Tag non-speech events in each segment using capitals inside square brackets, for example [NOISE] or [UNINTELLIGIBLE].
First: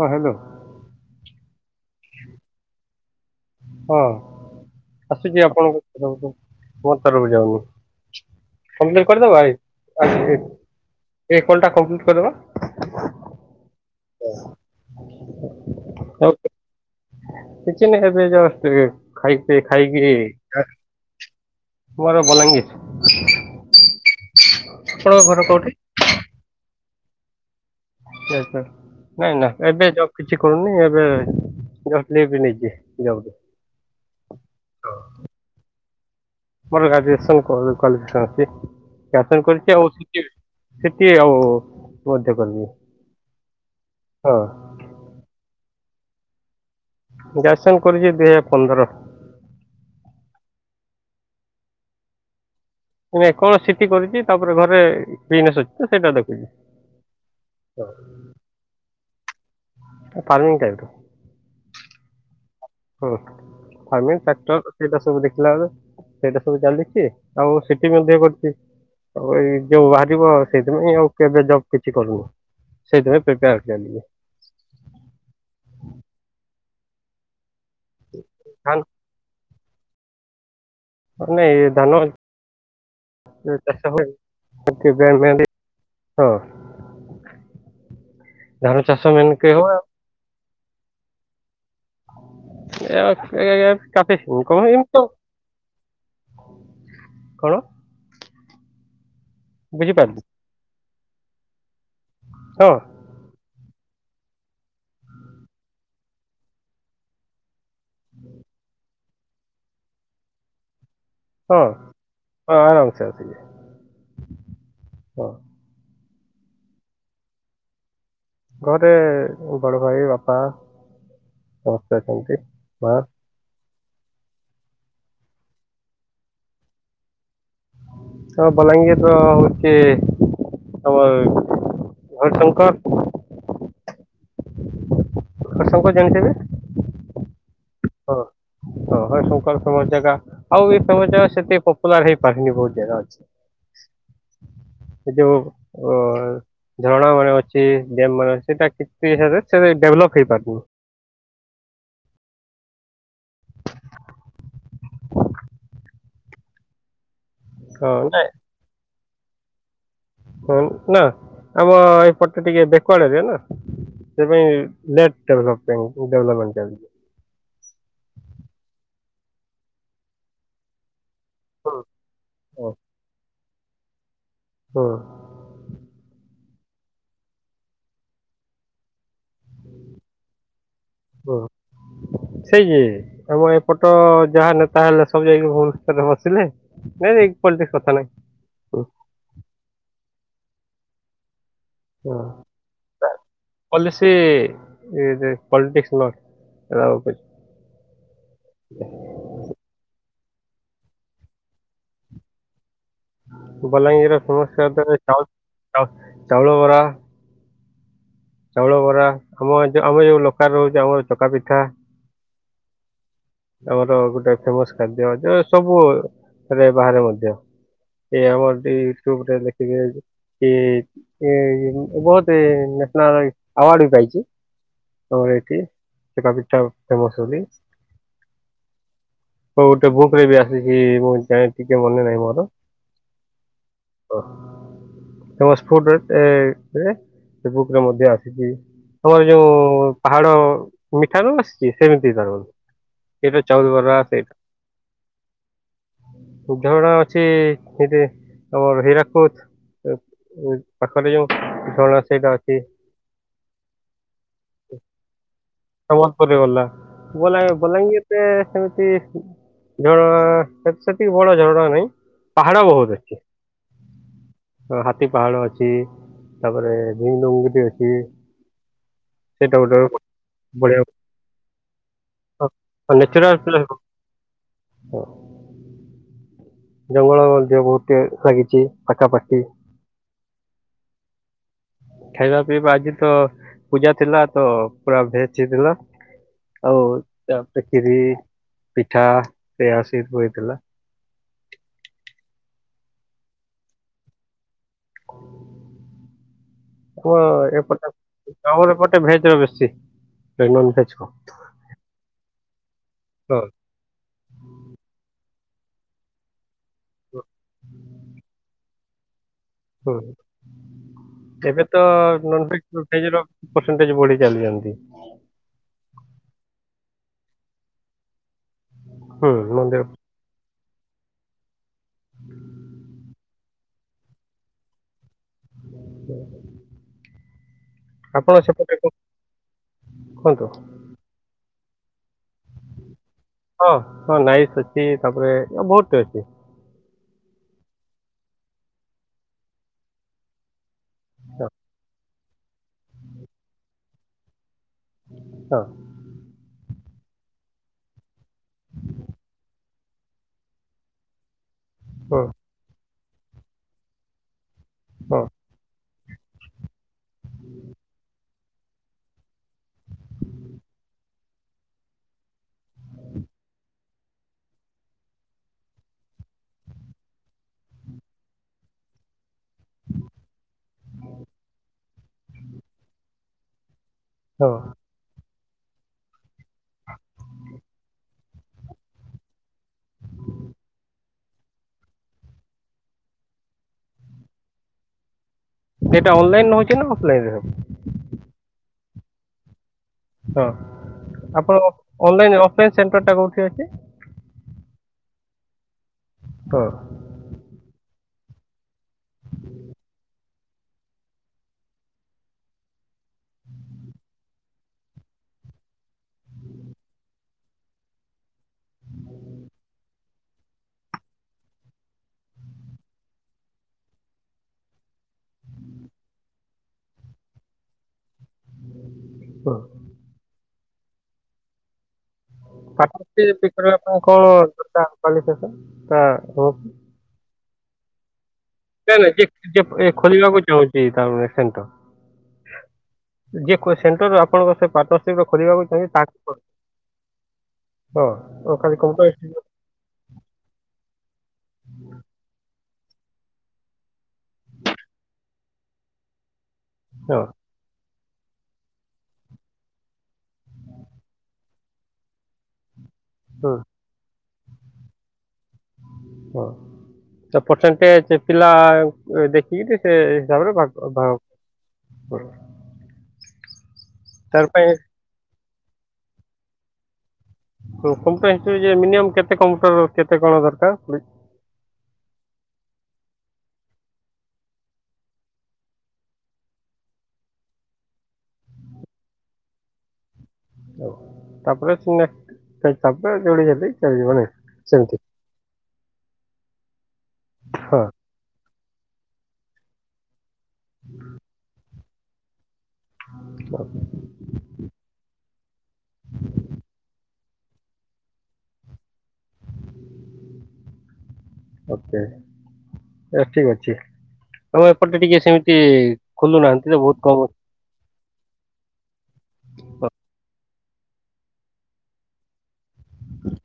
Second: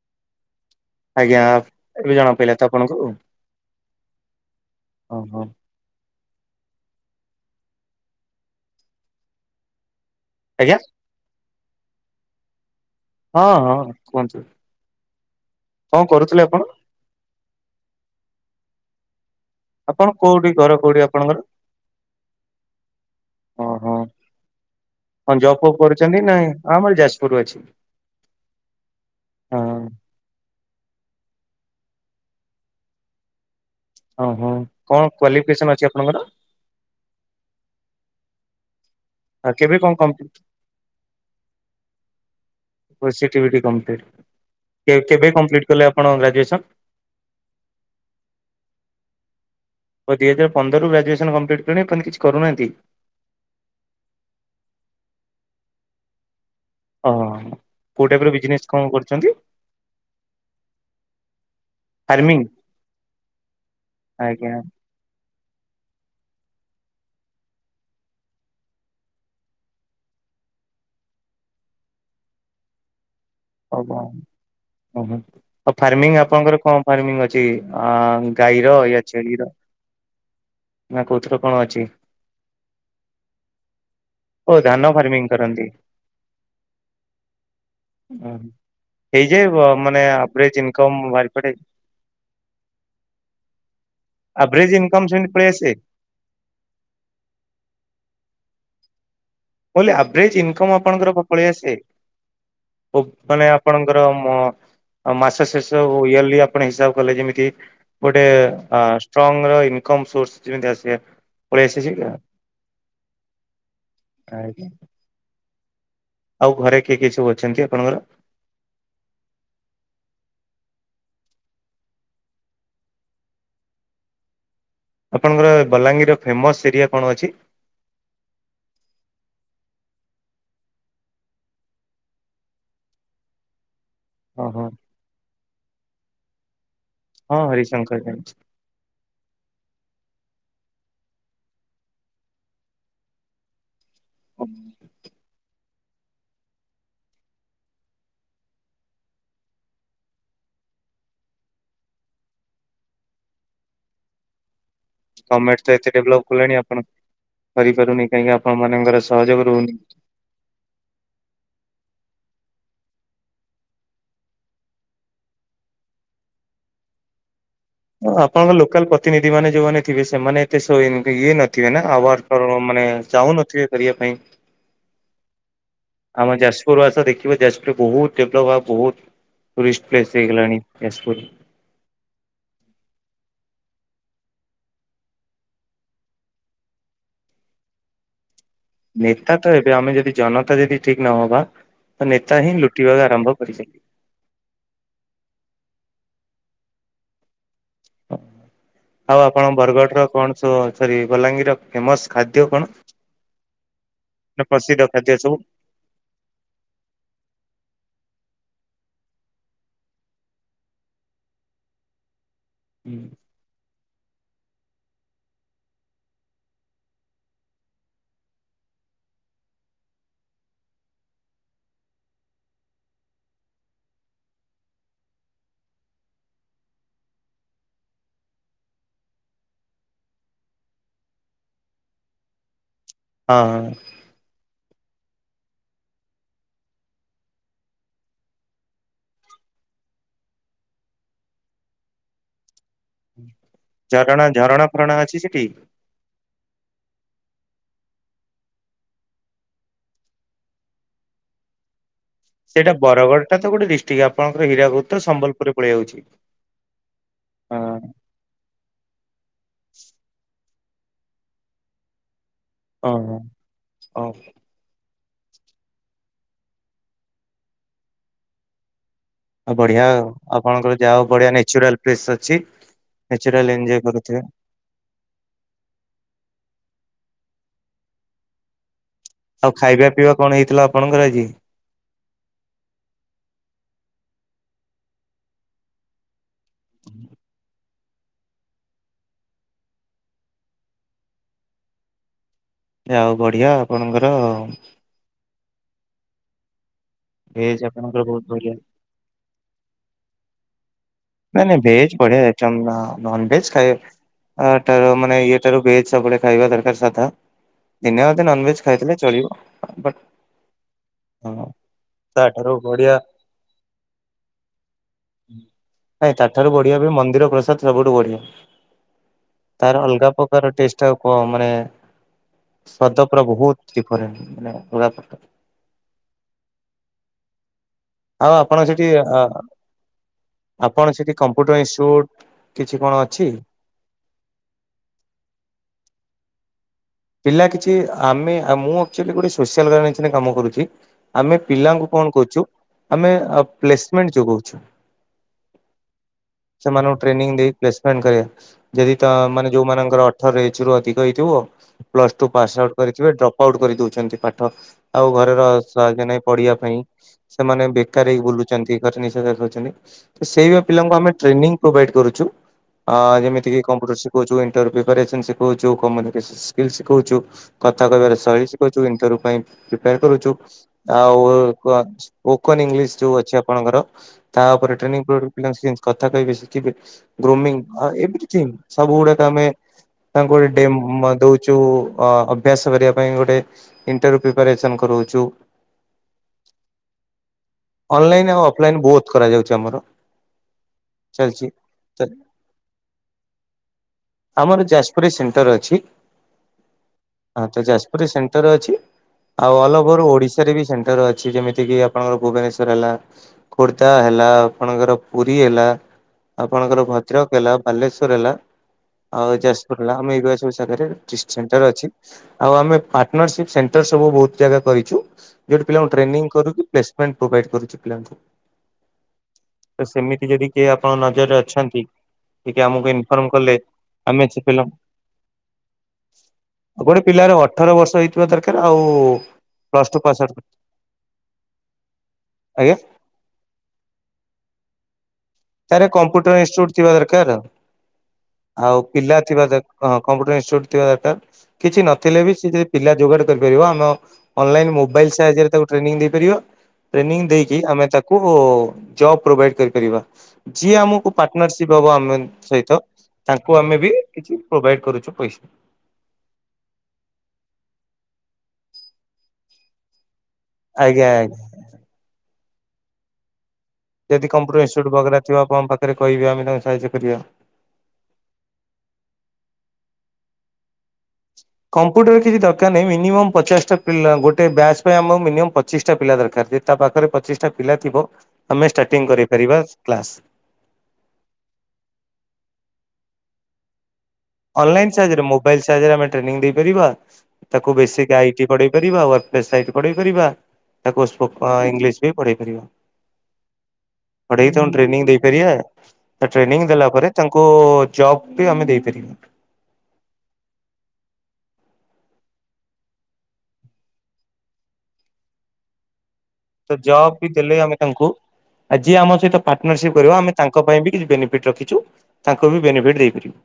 ହଁ ହ୍ୟାଲୋ। ଆଜ୍ଞା ଏବେ ଜଣା ପଡ଼ିଲା ତ ଆପଣଙ୍କୁ। ହଁ ଓହୋ ଆସୁଛି ଆପଣଙ୍କୁ ମ ତରକୁ ଯାଉନି କମ୍ପ୍ଲିଟ କରିଦବ। ଆଜ୍ଞା। ଏ କଲ୍ ଟା କମ୍ପ୍ଲିଟ କରିଦବା। ହଁ ହଁ କୁହନ୍ତୁ। [INAUDIBLE] କଣ ଆଉ କରୁଥିଲେ ଆପଣ? କିଛି ନାଇଁ ଏବେ ଜଷ୍ଟ୍ ଖାଇତେ ଆପଣ ଖାଇକି କୋଉଠି ଘର କୋଉଠି ଆପଣଙ୍କର? ମୋର ବଲାଙ୍ଗୀର, ଓହୋ। ଆପଣଙ୍କ କଣ ଘର ଜବ୍ କୋଉଠି? ଫବ୍ କରୁଛନ୍ତି ନାଇଁ ଆ ଆମର ଯାଜପୁରରୁ ଅଛି। ସେ ସେ ନାଇଁ ନା ହଁ ଏବେ ଜ କିଛି କରୁନି ଏବେ ଜ ବି ନେଇଯ ଯାଉ। ଓ ହୋଉ କଣ କ୍ଵାଲିଫିକେସନ ଅଛି ଆପଣଙ୍କର? ମୋର ଗ୍ରାଜୁଏସନ କରୁ କ୍ଵାଲିଫିକେସନ ଅଛି [UNINTELLIGIBLE] କେବେ କରିଛି କଣ ଆଉ ସିଟି ବି। କମ୍ପ୍ଲିଟ ସେଠି ଆଉ ମଧ୍ୟ କିବି ସିଟିବିଟି କମ୍ପ୍ଲିଟ ହଁ। କେ କେବେ କମ୍ପ୍ଲିଟ୍ କଲେ ଆପଣ ଗ୍ରାଜୁଏସନ? ଗ୍ରାଜୁସନ୍ କରିଛି ଦୁଇ ହଜାର ପନ୍ଦର। ଓ ଦି ହଜାର ପନ୍ଦରରୁ ଗ୍ରାଜୁଏସନ୍ କମ୍ପଲିଟ୍ଣି ଆପଣ କିଛି କରୁନାହାନ୍ତି। ମେ କଣ ସିଟି କରିଛି ତାପରେ ଘରେ ବିଜନେସ୍ ଅଛି ତ ସେଇଟା ଦେଖୁଛି। ଓହ କ ଟାଇପ୍ର ବିଜନେସ୍ କଣ କରୁଛନ୍ତି? Farming type. ଫାର୍ମିଂ? ହୁଁ ଫର୍ମିଂ ଆଜ୍ଞା ଫେଚର। ସେଇଟା ସବୁ ଦେଖିଲା ବେଳେ ସେଇଟା ସବୁ ଚାଲିଛି ଆଉ ସିଟି ମଧ୍ୟ କରିଛି। ଆଉ ଏଇ ଯୋଉ ଆଜିବ ସେଇଥିପାଇଁ ଆଉ କେବେ ଜବ୍ କିଛି କରୁନି। ସେଇଥିପାଇଁ ପ୍ରିପେୟାରେ ଓହୋ। ଚାଲଚି। ଓହୋ ଆଉ ଫାର୍ମିଂ ଆପଣଙ୍କର କଣ ଫାର୍ମିଂ ଅଛି? ଚି ଆ ଗାଈର ୟ ଛେଳିର ନା ମ କୋଉଥିର କଣ ନେଇ ଅଛି ଧାନ। ଚାଷ [INAUDIBLE] ଓ ଧାନ ଫାର୍ମିଂ କରନ୍ତି ଓ ଧାନ ଚାଷ ମେନ୍ ହେଇଯାଏ କେ ଅ ମାନେ ଆପ୍ରେଜ୍ ଇନ୍କମ୍ ବାହାରି ପଡେ। ଆଭରେଜ ଇନକମ ସେମିତି ପଳେଇ ଆସେ? [UNINTELLIGIBLE] କଣ? ମୁଁ କଇଲି ବୁଝିପାରିଲି ଆଭରେଜ ଇନକମ୍ ଆପଣଙ୍କର ପ ପଳେଇ ଆସେ। ହଁ। ଉ ମାନେ ଆପଣଙ୍କର ମ ମାସ ଶେଷ ଇୟରଲି ଆପଣ ହିସାବ କଲେ କେମିତି? ଗୋଟେ ଆ ଷ୍ଟଙ୍ଗ ର ଇନ୍ କମ୍ ସର୍ସ ଯେମତି ଆସେ। ହଁ ହଁ ଆରାମ ସେ ଆସ। ଆଜ୍ଞା ଆଉ ଘରେ କିଏ କିଏ ସବୁ ଅଛନ୍ତି ଆପଣଙ୍କର? ଘରେ ବଡ଼ ଭାଇ ବାପା ସମସ୍ତେ ଅଛନ୍ତି ମା। ଆପଣଙ୍କର ବଲାଙ୍ଗୀର ଫେମସ୍ ଏରିଆ କଣ ଅଛି? ହଁ ବଲାଙ୍ଗୀର ର ହଉଛି ତମର ହରିଶଙ୍କର। ଓହୋ। ହରିଶଙ୍କର ଜାଣିଥିବେ? ହଁ ହରିଶଙ୍କର। ହଁ। ଜାଣିଛି। ଓ ହ ଶଙ୍କର ସମଜ ଜାଗା ଆଉ ବି ସମ ଜାଗା ସେତି ପପୁଲାର ହେଇପାରନି ବହୁତ ଜାଗା ଅଛି। [INAUDIBLE] ଏ ଯୋଉ ଓଅ ଝରଣା ମାନେ ଅଛି ଗେମ୍ ମାନେ ଅଛି ସେଇଟା କିରେ ସେ ଡେଭଲପ୍ ହେଇପାରୁନି। ଗଣମେଣ୍ଟ ଏତେ ଡେଭଲପ୍ କଲେଣି ଆପଣ ହଁ କରିପାରୁନି ନାଇଁ କାହିଁକି ଆପଣ ମାନଙ୍କର ସହଯୋଗ ରହୁନି। ହ ନା ଆମ ଏପଟେ ଟିକେ [UNINTELLIGIBLE] [UNINTELLIGIBLE] ଆପଣଙ୍କ ଲୋକାଲ ପ୍ରତିନିଧି ମାନେ ଯୋଉମାନେ ଥିବେ ସେମାନେ ଏତେ ଶୋଇ ଇଏ ନଥିବେନା ଆୱାର ହୁଁ ମାନେ ଚାହୁଁନଥିବେ କରିବା ପାଇଁ ହୁଁ। ଆମ ଯାଜପୁରରୁ ଆସ ଦେଖିବ ଯାଜପୁରରେ ବହୁତ ଡେଭଲପ ହବ ବହୁତ। ଟୁୁରରିଷ୍ଟ ପ୍ଲେସ ହେଇଗଲାଣି [UNINTELLIGIBLE] [UNINTELLIGIBLE] ସେଇଯେ ଆମ ଏପଟ ଯାହା ନେତା ହେଲେ ସବୁଭୁବନେଶ୍ୱର ଯାଇକି। ନାଇଁ ପଲଟିକ୍ସ କଥା ନାହିଁ। ନେତା ତ ଏବେ ଆମେ ଯଦି ଜନତା ଯଦି ଠିକ ନହେବା ନେତାହିଁ ଲୁଟିବାକୁ ଆରମ୍ଭ କରିଚେ। କହିଲେ ସେ ଏଇଯେ ପଲିଟିିକସ [UNINTELLIGIBLE] ହଉ ଆଉ ଆପ କଣ ବରଗଡ଼ର କଣ ସବୁ ସରି ବଲାଙ୍ଗୀର ଫେମସ ଖାଦ୍ୟ କଣ? ବଲାଙ୍ଗୀରର ଫେମସ ପ୍ରସିଦ୍ଧ ଖାଦ୍ୟ ଚାଉଳ ସବୁ ଚାଉଳ ଚାଉଳବରା। ଚାଉଳ ବରା ଆମ ଯୋଉ ଆମ ଯୋଉ ଲୋକାଲ ରହୁଛି ଆମର ଚକା ପିଠା। ହୁଁ। ଆମର ଗୋଟେ ଫେମସ ଖାଦ୍ୟ [UNINTELLIGIBLE] ସବୁରେ ବାହାରେ ମଧ୍ୟ। ଏଇ ଆମର ଦି ଇଟ୍ୟୁବଟା ଦେଖିିଲେ। କି କି ବହୁତ ନ୍ୟାସନାଲ ଆୱାର୍ଡବି ପାଇଛି। ତମର ଏଇଠି ଚେକାପିଠା ଫେମସ ବୋଲି। ହଉ ଗୋଟେ ବୁଙ୍କରେବି ଆସିଛି ମୁଁ ଯାଇଏ ଟିକେ ମନେ ନାହିଁ ମୋର ହଁ ହଁ ଓରେ ମଧ୍ୟ ଆସିଛି। ତମର ଯୋଉ ପାହାଡ ମିଠା ନୁହେଁନା ସେମିତି କରୁୁ। ଝରଣା ଝରଣା ଫରଣା ଅଛି ସେଠି। ଧରଣା ଅଛି ସେଠି ଆମର ହୀରାକୁଦ। ପାଖରେ ଯୋଉ ଝରଣା ସେଇଟା ଅଛି। ବରଗଡ଼ଟ ତ ଗୋଟ ଡିଷ୍ଟିକ୍ ଆପଣଙ୍କର ହୀରାଦତ ସମ୍ବଲପୁର। ସମବଲପୁର ଗଲା ଗଲା ହଁ ବଲାଙ୍ଗୀର। ସେମିତି ଝରଣା ସେତିକି ବଡ ଝରଣା ନାହିଁ। ପାହାଡ ବହୁତ ଓହୋ ଅଛି। ଓ ହାତୀ ପାହାଡ ଅଛି ତାପରେ [UNINTELLIGIBLE] ଅଛି। ଆଉ ସେଇଟା ଗୋଟେ ବଢିଆ ଆପଣଙ୍କର ବଢିଆ ଯାହାଉ ବଢିଆ ନେଚୁରାଲ [UNINTELLIGIBLE] ଅଛି ନେଚୁରାଲ ଏନଜୟ କରୁଥିବେ। ଉୁଁ। ଜଙ୍ଗଲ ମଧ୍ୟ ବହୁତ ଲାଗିଛି ପାଖାପାଖି। ଆଉ ଖାଇବା ପିଇବା କଣ ହେଇଥିଲା ଆପଣଙ୍କର ଆଜି? ଖାଇବା ପିଇବା ଆଜିତ ପୂଜା ଥିଲାତ ପୁରା ଭେଜ ହେଇଥିଲା। ଆଉକିରି ପିଠା ସେଇଆ ସବୁ ହେଇଥିଲା। ଆଉ ବଢିଆ ଆପଣଙ୍କର ଆ ଭେଜ ଏପଟେ ଆପଣଙ୍କର ବହୁତ ବଢ଼ିଆ। ଚାଉଳ ଏପଟେ ଭେଜ ବେଶୀ ନନ ଭେଜ। ନାଇଁ ନାଇଁ ଭେଜ ବଢେ ଏ ନନ ହଁ ଭେଜ ଖାଇବାପାଇଁ। ଆରୁ ମାନେ ଇଏଟାରୁ ଭେଜ ସବୁବେଳେ ଖାଇବା ଦରକାର ସାଧା ଦିନେ ଅଧେ ନନ ଭେଜ। ଖାଇଥିଲେ ଚଳିବ। ବଟ୍ [UNINTELLIGIBLE] ହଁ ତାଠାରୁ ବଢ଼ିଆ ପରସେଣ୍ଟେଜ ବଢି ଚାଲିଚନ୍ତି। ନାଇ ତା ଠାରୁ ବଢିଆ ବି ମନ୍ଦିର ପ୍ରସାଦ ସବୁଠୁ ବଢିଆ ହୁଁ ତାର ମନ୍ଦିର ଅଲଗା ପ ତାର ଟଷ୍ଟ ଆଉ କୁଅ ମାନେ ଶ୍ଵାଦ ପୁରା ବହୁତ। ଡିଫରେଣ୍ଟ ମାନେ ମୂଳା ପରଟା। ହ ଆଉ ଆପଣ ସେଠି କୁହନ୍ତୁ ଆ କଣ ସେଠି କମ୍ପ୍ୟୁଟର ଇନଷ୍ଟିଚ୍ୟୁଟ୍ କିଛି କ ଣ ଅଛି। ହଁ ହଁ ନାଇସ୍ ଅଛି ତାପରେ ଆଉ ବହୁତ ଅଛି। ପିଲା କିଛି ଆମେ ମୁଁ ଆକଚୁଆଲି ଗୋଟେ ସୋସିଆଲ ଅରଗାନାଇଜେସନ ରେ କାମ କରୁଛି। ଆମେ ହଁ ପିଲାଙ୍କୁ କଣ କହୁଛୁ ଆମେ ପ୍ଲେସମେଣ୍ଟ ଯୋଗଉଛୁ। ହଁ। ସେମାନଙ୍କୁ ଟ୍ରେନିଂ ଦେଇ ପ୍ଲେସମେଣ୍ଟ କରିବା। ଯଦି ତ ମାନେ ଯୋଉମାନଙ୍କର ଅଠର ଏଜ୍ ରୁ ଅଧିକ ହେଇଥିବ। ପ୍ଲସ ଟୁ ହଁ ପାସ୍ ଆଉଟ୍ କରିଥିବେ ଡ୍ରପ୍ ଆଉଟ୍ କରିଦଉଛନ୍ତି ପାଠ ଆଉ ଘରର ଅସ କହିବେ ନାଇଁ ପଢିବା ପାଇଁ ସେମାନେ ବେକାର ହେଇି ବୁଲୁ ଛନ୍ତି [UNINTELLIGIBLE] ସେଇଭଳି ପିଲାଙ୍କୁ ଆମେ ଟ୍ରେନିଂ ପ୍ରୋଭାଇଡ୍ କରୁଛୁ। ଆ ଯେମିତି କି କମ୍ପ୍ୟୁଟର ଶିଖାଉଛୁ‌ ଇନଣ୍ଟର ପ୍ରିପାରେସନ ସିଖଉଛୁ କମ୍ୟୁନିକେସନ ସ୍କି ସ୍କିଲ୍‌ ଶିଖଉଛୁ କଥା କହିବାର ଶୈଳୀ ଶିଖଉଛୁ ଇଣ୍ଟରଭ୍ୟୁ ପାଇଁ ପ୍ରିପେୟାର କରୁଛୁ। ଆଉ ଏ କ ସ୍ପୋକନ ଇଂଲିଶ ଯୋଉ ଅଛି ଆପଣଙ୍କର ତା ହଁ ଉପରେ ହଁ ଟ୍ରେନିଂ ପ ପିଲା କେମିତି କଥା କହିବେ ଶିଖିବେ ଗ୍ରୋମିଙ୍ଗ ଏଭ୍ରିଥିଙ୍ଗ୍ ସବୁ ଗୁଡ଼ାକ ଆମେ। ତାଙ୍କୁ ଏ ଡେମୋ ଦଉ ତୁ ଅ‌ ଅଭ୍ୟାସ କରିବା ପାଇଁ ଗୋଟେ ଇଣ୍ଟରଭ୍ୟୁ ପ୍ରିପାରେସନ କରଉଛୁ। ସେଟା ଅନଲାଇନ ରେ ହଉଛି ନା ଅଫଲାଇନ ହବ। ଅନଲାଇନ ଆଉ ଅଫଲାଇନ୍ ବୋଥ୍ କରାଯାଉଛି ଆମର। ହଁ ଚାଲିଛି। ଆପଣଙ୍କ ଅନଲାଇନ୍ ଅଫଲାଇନ ସେଣ୍ଟର ଟା କୋଉଠି ଅଛି। ଆମର ଯାଜପୁରରେ ସେଣ୍ଟର ଅଛି। ତ। ହଁ ତ ଯାଜପୁରରେ ସେଣ୍ଟର ଅଛି। ଆଉ ଅଲ ଓଭର ଓଡିଶାରେ ବି ସେଣ୍ଟର ଅଛି ଯେମିତି କି ଆପଣଙ୍କର ଭୁବନେଶର ହେଲା। ଖୋର୍ଦ୍ଧା ହେଲା ଆପଣଙ୍କର ପୁରୀ ହେଲା। ଆପଣଙ୍କର ଭଦ୍ରକ ହେଲା ବାଲେଶ୍ଵର ହେଲା ଆଉ ଯାଜପୁର ହେଲା ଆମେ ଏଇଭଳିଆ ସବୁ ଜାଗାରେ। ଫ୍ରି ସେଣ୍ଟର ଅଛି ଆଉ ଆମେ ପାର୍ଟନର ସିପ୍ ସେଣ୍ଟର ସବୁ ବହୁତ ଜାଗା କରିଛୁ। ଯୋଉଠି ପିଲାଙ୍କୁ ଟ୍ରେନିଂ କରିକି ପ୍ଲେସମେଣ୍ଟ ପ୍ରୋଭାଇଡ କରୁଛି ପିଲାଙ୍କୁ। ହଁ। ତ ସେମିତି ଯଦି କିଏ ଆପଣ ନଜରରେ ଅଛନ୍ତି। ଟିକେ ଆମକୁ ପାଷ୍ଟ ଇନଫର୍ମ କଲେ ସେଥେରେ ଆପଣଙ୍କ ଆମେ କଣ ସେ ପିଲା ଦରକାର କ୍ୱାଲିଫିକେସନ। ଗୋଟେ ପିଲାର ଅଠର ବର୍ଷ ହେଇଥିବା ଦରକାର ଆଉ। ନାଇଁ ନାଇଁ ଯେ ଯେ ପ୍ଲସ ଏ ଟୁ ପାସ୍ ଆଉଟ୍ ଖୋଲିବାକୁ ଚାହୁଁଛି ତା ସେଣ୍ଟର। ଆଜ୍ଞା ଯେ ସେଣ୍ଟରରେ ଆପଣଙ୍କ ସେ ପାଟ ସେଇ ଟା ଖୋଲିବାକୁ। ତାରେ ଚାହୁଁଛି ତାକୁ କଣ? କମ୍ପ୍ୟୁଟର ଇନ୍ସଟ୍ୟୂଟ୍ ଥିବା ଦରକାର ହଁ ଓ ଖାଲି ଆଉ କମ୍ପ୍ୟୁଟର ପିଲା ଥିବା ଦର ହଁ କମ୍ପ୍ୟୁଟର ଇନ୍ସଟ୍ୟୁଟ ଥିବା ଦରକାର କିଛି ନଥିଲେ ବି ସିଏ ଯଦି ପିଲା ଯୋଗାଡ କରିପାରିବ ଆମ। ଅନଲାଇନ୍ ମୋବାଇଲ ସାହାଯ୍ୟରେ ତାକୁ ଟ୍ରେନିଂ ଦେଇପାରିବ। ହଁ ଟ୍ରେନିଂ ଦେଇକି ଆମେ ତାକୁ ଜବ ପ୍ରୋଭାଇଡ କରିପାରିବା। ଯିଏ ଆମକୁ ପାର୍ଟନରସିପ୍ ହବ ଆମେନ୍ ସହିତ ହଁ ତାଙ୍କୁ ଆମେ ବି କିଛି ପ୍ରୋଭାଇଡ କରୁଛୁ ପଇସା। ହଁ ତ ପରସେଣ୍ଟେଜ ପିଲା ଦେଖ୍ ଦେଖିକି ଟିକେ ସେ ହିସାବରେ [INAUDIBLE] ଆଜ୍ଞା ଆଜ୍ଞା ଯଦି ତାର କମ୍ପୁଟର ପାଇଁ ଇନଷ୍ଟିଚ୍ୟୁଟ ବଗେରା ଥିବ ଆପଣଙ୍କ ପାଖରେ କହିବେ ଆମେ ତାଙ୍କୁ ସାହାଯ୍ୟ କରିବା। ପ୍ରଥମତଃ ଇନଷ୍ଟିଚ୍ୟୁଟ ମିନିୟମ୍ କେତେ କମ୍ପ୍ୟୁଟର କେତେ କଣ ଦରକାର [INAUDIBLE] କମ୍ପ୍ୟୁଟର କିଛି ଦରକାର ନାହିଁ ମିନିମମ୍ ପଚାଶଟା ପିଲା ଗୋଟେ ବ୍ୟାଚ୍ ପାଇଁ ଆମକୁ ମିନିମମ୍ ପଚିଶଟା ପିଲା ଦରକାର ଯେ ତା ପାଖରେ ପଚିଶଟା ପିଲା ଥିବ ଆମେ ଷ୍ଟାର୍ଟିଂ କରେଇ ପାରିବା କ୍ଲାସ୍। ତାପରେ [INAUDIBLE] ତାପରେ ଯୋଡି ହେଲି ଚାଲିବ ନାହିଁ? ଅନଲାଇନ୍ ସାହାଯ୍ୟରେ ମୋବାଇଲ୍ ସାହାଯ୍ୟରେ ଆମେ ଟ୍ରେନିଂ ଦେଇ‌ ପାରିବା ତାକୁ ହଁ ବେସିକ୍ ଆଇଟି ପଢେଇ ପାରିବା [UNINTELLIGIBLE] ପଢେଇ ପାରିବା ତାକୁ ସ୍ପୋକ ଇଂଲିଶ ବି ପଢେଇ ପାରିବା। ହ ପଢେଇ ତାଙ୍କୁ ଟ୍ରେନିଂ ଦେଇପାରିବା। ତ ଟ୍ରେନିଂ ଦେଲା ପରେ ତାଙ୍କୁ ଜବ୍ ବି ଆମେ ଦେଇପାରିବା। ଓକେ, ତ ଠିକ୍ ଅଛି ତମେ ଏପଟେ ଟିକେ ସେମିତି ଖୋଲିନାହାନ୍ତି ତ ବହୁତ ଜବ୍ କମ୍ ବି ଅ ଦେଲେ ଆମେ ତାଙ୍କୁ, ଆ ଯିଏ ଆମ ସହିତ ପାର୍ଟନରସିପ କରିବ ଆମେ ତାଙ୍କ ପାଇଁ ବି କିଛି ବେନିଫିଟ ରଖିଚୁ। ତାଙ୍କୁ ବି ବେନିଫିଟ୍ ଦେଇପାରିବୁ।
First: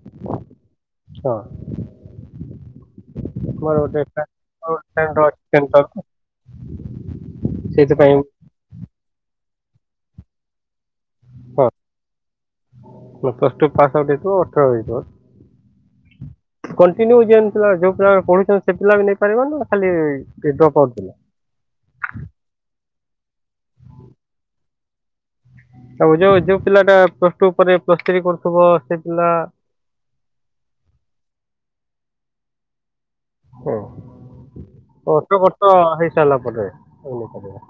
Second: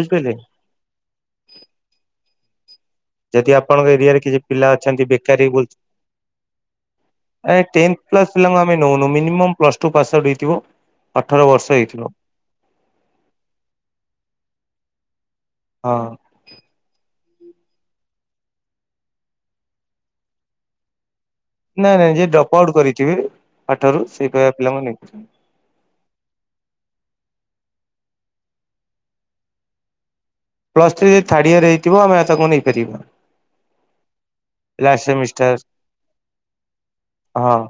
ବୁଝିପାଇଲେ? ହଁ‌। ଯଦି ମୋର ଆପଣଙ୍କ ଗୋଟେ ଏରିଆରେ କିଛି ପିଲା ଫ୍ରେଣ୍ଡ ଅଛନ୍ତି ଫ୍ରେଣ୍ଡର ଅଛି ବେକାର ହେଇ ବୁଲ୍ ସେଣ୍ଟର ଆମେ ଟେନ୍ଥ୍ ସେଇଥିପାଇଁ ପ୍ଲସ୍ ପିଲାଙ୍କୁ ଆମେ ନଉନୁ minimum plus two pass out ହେଇଥିବ, ଅଠର ହଁ ବର୍ଷ ହେଇଥିବ। ପ୍ଲସ୍ ଟୁ ପାସ୍ ଆଉଟ୍ ହେଇଥିବ ଅଠର ହେଇଥିବ। ହଁ। କଣ୍ଟିନ୍ୟୁ ଯେମିତିଆ ଯୋଉ ପିଲା ପଢୁଛନ୍ତି ସେ ପିଲା ବି ନେଇ ପାରିବ ନା ଖାଲି ଯିଏ ଡ୍ରପ୍ ଆଉଟ୍ ପିଲା? ନାଇଁ-ନାଇଁ ଯିଏ ଡ୍ରପ୍ ଆଉଟ୍ କରିଥିବେ ପାଠରୁ ସେଇ ପରିକା ପିଲାଙ୍କୁ ନେଇ ପାରିବୁ। ଆଉ ଯୋଉ ଯୋଉ ପିଲାଟା ପ୍ଲସ ଟୁ ପରେ ପ୍ଲସ ଥ୍ରୀ କରୁଥିବ ସେ ପିଲା ପ୍ଲସ୍ ଥ୍ରୀ ଯଦି ଥାର୍ଡ଼ ଇୟର ହେଇଥିବ ଆମେ ଆଉ ତାକୁ ନେଇପାରିବୁ। ଓ ଗୋଟେ ସେମିଷ୍ଟାର ବର୍ଷ ହେଇସାରିଲା ପରେ ତମେ ନେଇ ହଁ। ପାରିବ।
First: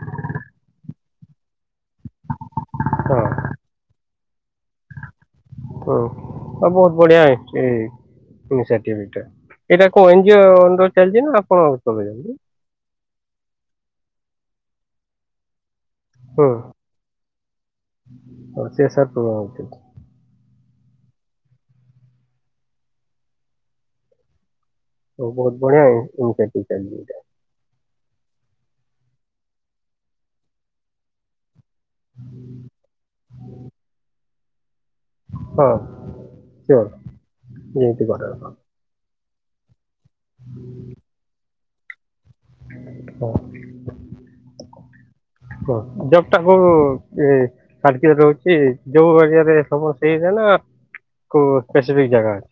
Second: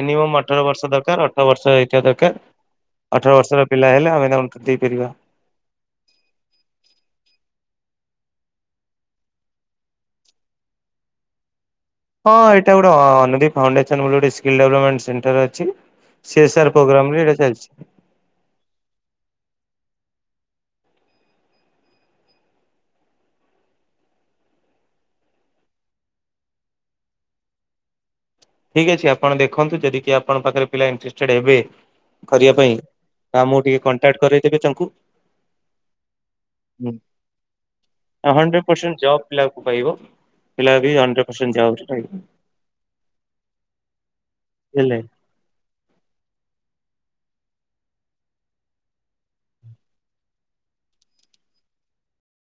ମିନିମମ୍ ଅଠର ବର୍ଷ ଦରକାର ଅଠର ବର୍ଷ ହେଇଥିବା ଦରକାର। ହଁ ଅଠର ବର୍ଷର ପିଲା ହେଲେ ହଁ ଆମେ ତାଙ୍କୁ ଦେଇପାରିବା। ଓ ତ ବହୁତ ବଢିଆ ଅଛି। ଏଇ ସାର୍ଟିଫିକେଟଟା, ଏଇଟା କୋଉ ଏନ୍ ଜି ଓ ଅଣ୍ଡରରେ ଚାଲିଛି ନା ଆପଣ ହଁ ଚଲେଇଛନ୍ତି ଏଇଟା ଗୋଟେ ଅନୁଦୀପ୍ ଫାଉଣ୍ଡେସନ ବୋଲି ଗୋଟେ ସ୍କିଲ୍ ଡେଭଲପମେଣ୍ଟ ସେଣ୍ଟର ଅଛି ସି ଏସ୍ ଆର୍ ପ୍ରୋଗ୍ରାମରେ ଏଇଟା ଚାଲିଛି। ଓ ସି ଏସ୍ ଆର୍ ପ୍ରୋଗ୍ରାମ [UNINTELLIGIBLE] ଚାଲିଛି। ଓ ବହୁତ ବଢିଆ ଇନିସିଏଟିଭ୍ [UNINTELLIGIBLE] ଠିକ୍ ଅଛି ଆପଣ ଦେଖନ୍ତୁ ଯଦି କିିଏ ଆପଣଙ୍କ ପାଖରେ ପିଲା ଇଣ୍ଟରେଷ୍ଟେଡ ହେବେ କରିବା ପାଇଁ ତ ଆମକୁ ଟିକେ କଣ୍ଟାକ୍ଟ କରଇଦେବେ ତାଙ୍କୁ। ହଁ ସିଓର [UNINTELLIGIBLE] ହଣ୍ଡ୍ରେଡ୍ ପରସେଣ୍ଟ୍ ଜବ ପିଲାଙ୍କୁ ପାଇବ ପିଲା ବି ହଣ୍ଡ୍ରେଡ୍ ପରସେଣ୍ଟ [UNINTELLIGIBLE] ହଉ। [INAUDIBLE] ଲେ? କୁହ, ଜବ୍ ଟାକୁ ଏ [UNINTELLIGIBLE] ରହୁଛି ଯୋଉ ଏରିଆରେ ଥବ ସେଇ ଏରିଆରେ ନା କୋଉ ସ୍ପେସିଫିକ୍ ଜାଗା ଅଛି?